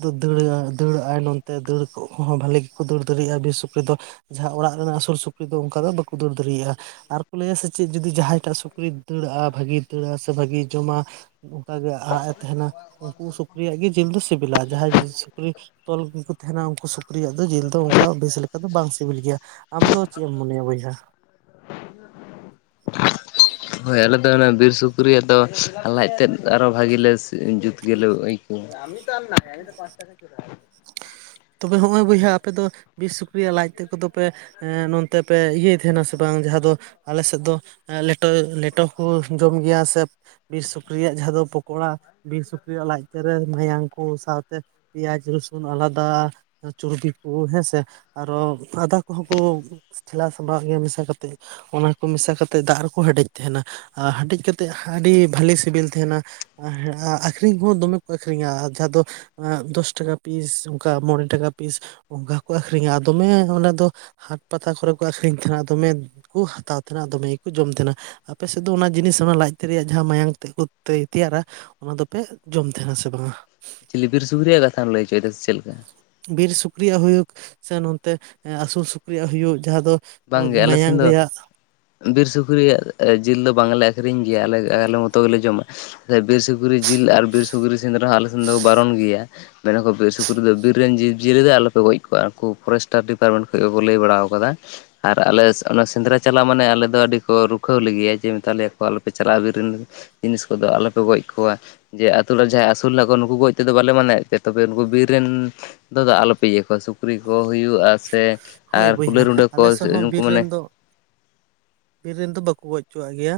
ᱫ [inaudible] ᱫᱟᱹᱲᱟᱜᱟᱭ ᱱᱚᱛᱛᱮ ᱫᱟᱹᱲ ᱠᱚᱦᱚᱸ ᱵᱷᱷᱟᱞᱤ ᱜᱮᱠᱚ ᱫᱟᱹᱲ ᱫᱟᱲᱮᱭᱟᱜᱼᱟ ᱵᱤᱨ ᱥᱩᱠᱨᱤ ᱫᱚ ᱡᱟᱦᱟᱸ ᱚᱲᱟᱜ ᱨᱮᱱᱟᱜ ᱟᱹᱥᱩᱞ ᱥᱩᱠᱨᱤ ᱫᱚ ᱚᱱᱠᱟ ᱫᱚ ᱵᱟᱠᱚ ᱫᱟᱹᱲ ᱫᱟᱲᱮᱭᱟᱜᱼᱟ ᱟᱨ ᱠᱚ ᱞᱟᱹᱭᱟ ᱥᱮ ᱪᱮᱫ ᱡᱩᱫᱤ ᱡᱟᱦᱟᱸᱭ ᱴᱟᱜ ᱥᱩᱠᱨᱤᱤᱭ ᱫᱟᱹᱲᱟᱜᱼᱟ ᱵᱷᱟᱜᱮᱭ ᱫᱟᱹᱲᱟᱼᱟ ᱥᱮ ᱵᱷᱟᱜᱤᱭ ᱡᱚᱢᱟ ᱚᱱᱠᱟᱜᱮ ᱟᱜ ᱮ ᱛᱟᱦᱮᱱᱟ ᱩᱱᱠᱩ ᱥᱩᱠᱨᱤᱭᱟᱜ ᱜᱮ ᱡᱤᱞ ᱫᱚ ᱥᱤᱵᱤᱞᱟ ᱡᱟᱦᱟᱸᱭ ᱥᱩᱠᱨᱤ ᱛᱚᱞ ᱠᱚᱠᱚ ᱛᱟᱦᱮᱱᱟ ᱩᱱᱠᱩ ᱥᱩᱠᱨᱤᱭᱟᱜ ᱫᱚ ᱡᱤᱞ ᱫᱚ ᱚᱱᱠᱟ ᱵᱮᱥ ᱞᱮᱠᱟ ᱫᱚ ᱵᱟᱝ ᱥᱤᱵᱤᱞ ᱜᱮᱭᱟ ᱟᱢ ᱫᱚ ᱪᱮᱫ ᱮᱢ ᱢᱚᱱᱮᱭᱟ ᱵᱚᱭᱦᱟ ᱦᱳᱭ ᱟᱞᱮᱫᱚ ᱚᱱᱟ ᱵᱤᱨ ᱥᱩᱠᱨᱤᱭᱟᱜ ᱫᱚ ᱞᱟᱡ ᱛᱮᱫ ᱟᱨᱚ ᱵᱷᱟᱜᱤ ᱞᱮ ᱡᱩᱛ ᱜᱮᱞᱮ ᱟᱹᱭᱠᱟᱹᱣᱟ ᱪᱟᱞ [inaudible] ᱟ ᱫᱚ ᱯᱟᱸᱪ ᱴᱟᱠᱟ ᱠᱮᱫ ᱛᱚᱵᱮ ᱦᱚᱸᱜᱼᱚᱭ ᱵᱚᱭᱦᱟ ᱟᱯᱮ ᱫᱚ ᱵᱤᱨ ᱥᱩᱠᱨᱤᱭᱟᱜ ᱞᱟᱡ ᱛᱮᱫ ᱠᱚᱫᱚ ᱯᱮ ᱮ ᱱᱚᱱᱛᱮ ᱯᱮ ᱤᱭᱟᱹᱭ ᱛᱟᱦᱮᱱᱟ ᱥᱮ ᱵᱟᱝ ᱡᱟᱦᱟᱸ ᱫᱚ ᱟᱞᱮ ᱥᱮᱫ ᱫᱚ ᱞᱮᱴᱚ ᱞᱮᱴᱚ ᱦᱚᱸᱠᱚ ᱡᱚᱢ ᱜᱮᱭᱟ ᱥᱮ ᱵᱤᱨ ᱥᱩᱠᱨᱤᱭᱟᱜ ᱡᱟᱦᱟᱸ ᱫᱚ ᱯᱚᱠᱚᱲᱟ ᱵᱤᱨ ᱥᱩᱠᱨᱤᱭᱟᱜ ᱞᱟᱡ ᱛᱮᱨᱮ ᱢᱟᱭᱟᱝ ᱠᱚ ᱥᱟᱶᱛᱮ ᱯᱮᱸᱭᱟᱡᱽ ᱨᱚᱥᱩᱱ ᱟᱞᱟᱫᱟ ᱪᱩᱨᱵᱤ ᱠᱚ ᱦᱮᱸ ᱥᱮ ᱟᱨᱚ ᱟᱫᱟ ᱠᱚᱦᱚᱸ ᱠᱚ ᱴᱷᱮᱞᱟᱣ ᱥᱟᱢᱵᱟᱜ ᱜᱮᱭᱟ ᱢᱮᱥᱟ ᱠᱟᱛᱮᱮᱫ ᱚᱱᱟ ᱠᱚ ᱢᱮᱥᱟ ᱠᱟᱛᱮᱫ ᱫᱟᱜ ᱨᱮᱠᱚ ᱦᱮᱰᱮᱡ ᱛᱟᱦᱮᱱᱟ ᱟᱨ ᱦᱮᱰᱮᱡ ᱠᱟᱛᱮᱫ ᱟᱹᱰᱤ ᱵᱷᱟᱞᱤ ᱥᱤᱵᱤᱞ ᱛᱟᱦᱮᱱᱟ ᱾ ᱟᱠᱷᱨᱤᱧ ᱠᱚᱦᱚᱸ ᱫᱚᱢᱮ ᱠᱚ ᱟᱹᱠᱷᱨᱤᱧᱟ ᱡᱟᱦᱟᱸ ᱫᱚ ᱫᱚᱥ ᱴᱟᱠᱟ ᱯᱤᱥ ᱚᱱᱠᱟ ᱢᱚᱬᱮ ᱴᱟᱠᱟ ᱯᱤᱥ ᱚᱱᱠᱟ ᱠᱚ ᱟᱹᱠᱷᱨᱤᱧᱟ ᱫᱚᱢᱮ ᱚᱸᱰᱮ ᱫᱚ ᱦᱟᱴ ᱯᱟᱛᱟ ᱠᱚᱨᱮ ᱠᱚ ᱟᱹᱠᱷᱨᱤᱧ ᱛᱟᱦᱮᱱᱟ ᱫᱚᱢᱮ ᱠᱚ ᱦᱟᱛᱟᱣ ᱛᱟᱦᱮᱱᱟ ᱫᱚᱢᱮ ᱜᱮᱠᱚ ᱡᱚᱢ ᱛᱟᱦᱮᱱᱟ ᱾ ᱟᱯᱮ ᱥᱮᱫ ᱫᱚ ᱚᱱᱟ ᱡᱤᱱᱤᱥ ᱚᱱᱟ ᱞᱟᱡ ᱛᱮᱜ ᱨᱮᱭᱟᱜ ᱡᱟᱦᱟᱸ ᱢᱟᱭᱟᱢ ᱛᱮ ᱠᱚ ᱛᱮᱭᱟᱨᱟ ᱚᱱᱟ ᱫᱚᱯᱮ ᱡᱚᱢ ᱛᱟᱦᱮᱱᱟ ᱥᱮ ᱵᱟᱝᱟ? ᱪᱤᱞᱤ ᱵᱤᱨ ᱥᱩᱠᱨᱤ ᱨᱮᱭᱟᱜ ᱠᱟᱛᱷᱟᱢ ᱞᱟᱹᱭ ᱦᱚᱪᱚᱭᱮᱫᱟ ᱥᱮ ᱪᱮᱫ ᱞᱮᱠᱟ? ᱵᱤᱨ ᱥᱩᱠᱨᱤᱭᱟᱜ ᱦᱩᱭᱩᱜ ᱥᱮ ᱱᱚᱛᱮ ᱟᱹᱥᱩᱞ ᱥᱩᱠᱨᱤᱭᱟᱜ ᱦᱩᱭᱩᱜ ᱡᱟᱦᱟᱸ ᱫᱚ ᱵᱟᱝᱜᱮ ᱟᱞᱮ ᱢᱟᱭᱟᱝ ᱥᱮᱱ ᱫᱚ ᱨᱮᱭᱟᱜ ᱵᱤᱨ ᱥᱩᱠᱨᱤᱭᱟᱜ ᱡᱤᱞ ᱫᱚ ᱵᱟᱝᱞᱮ ᱟᱹᱠᱷᱨᱤᱧ ᱜᱮᱭᱟ ᱟᱞᱮ ᱟᱞᱮ ᱢᱚᱛᱚ ᱜᱮᱞᱮ ᱡᱚᱢᱟ᱾ ᱵᱤᱨ ᱥᱩᱠᱨᱤ ᱡᱤᱞ ᱟᱨ ᱵᱤᱨ ᱥᱩᱠᱨᱤ ᱥᱮᱸᱫᱽᱨᱟ ᱦᱚᱸ ᱟᱞᱮ ᱥᱮᱱ ᱫᱚ ᱵᱟᱨᱚᱱ ᱜᱮᱭᱟ ᱾ ᱢᱮᱱᱟ ᱠᱚ ᱥᱩᱠᱨᱤ ᱫᱚ ᱵᱤᱨ ᱨᱮᱱ ᱡᱤᱡᱤᱭᱟᱹᱞᱤ ᱫᱚ ᱟᱞᱚᱯᱮ ᱜᱚᱡ ᱠᱚᱣᱟ ᱩᱱᱠᱩ ᱯᱷᱚᱨᱮᱥᱴᱟᱨ ᱰᱤᱯᱟᱨᱴᱢᱮᱱᱴ ᱜᱮᱠᱚ ᱞᱟᱹᱭ ᱵᱟᱲᱟ ᱟᱠᱟᱫᱟ ᱾ ᱟᱨ ᱟᱞᱮ ᱚᱱᱟ ᱥᱮᱸᱫᱽᱨᱟ ᱪᱟᱞᱟᱜ ᱢᱟᱱᱮ ᱟᱞᱮ ᱫᱚ ᱟᱹᱰᱤ ᱠᱚ ᱨᱩᱠᱷᱟᱹᱣ ᱞᱮᱜᱮᱭᱟ ᱡᱮ ᱢᱮᱛᱟ ᱞᱮᱭᱟ ᱠᱚ ᱟᱞᱚᱯᱮ ᱪᱟᱞᱟᱜᱼᱟ ᱵᱤᱨ ᱨᱮᱱ ᱡᱤᱱᱤᱥ ᱠᱚᱫᱚ ᱟᱞᱚᱯᱮ ᱜᱚᱡ ᱠᱚᱣᱟ᱾ ᱡᱮ ᱟᱛᱳ ᱚᱲᱟᱜ ᱨᱮ ᱡᱟᱦᱟᱸᱭ ᱟᱹᱥᱩᱞ ᱢᱮᱱᱟᱜ ᱠᱚᱣᱟ ᱱᱩᱠᱩ ᱜᱚᱡ ᱛᱮᱫᱚ ᱵᱟᱞᱮ ᱢᱟᱱᱟᱣᱭᱮᱫ ᱯᱮᱭᱟ ᱛᱚᱵᱮ ᱱᱩᱠᱩ ᱵᱤᱨ ᱨᱮᱱ ᱫᱟᱫᱟ ᱟᱞᱚᱯᱮ ᱤᱭᱟᱹ ᱠᱚᱣᱟ ᱥᱩᱠᱨᱤ ᱠᱚ ᱦᱩᱭᱩᱜᱼᱟ ᱥᱮ ᱦᱳᱭ ᱟᱨ ᱵᱚᱭᱦᱟ ᱠᱩᱞᱟᱹᱭ ᱨᱩᱰᱟᱹ ᱠᱚ ᱟᱞᱮ ᱥᱮᱫ ᱦᱚᱸ ᱩᱱᱠᱩ ᱵᱤᱨ ᱢᱟᱱᱮ ᱨᱮᱱ ᱫᱚ ᱵᱤᱨ ᱨᱮᱱ ᱫᱚ ᱵᱟᱹᱠᱩ ᱜᱚᱡ ᱦᱚᱪᱚᱣᱟᱜ ᱜᱮᱭᱟ ᱾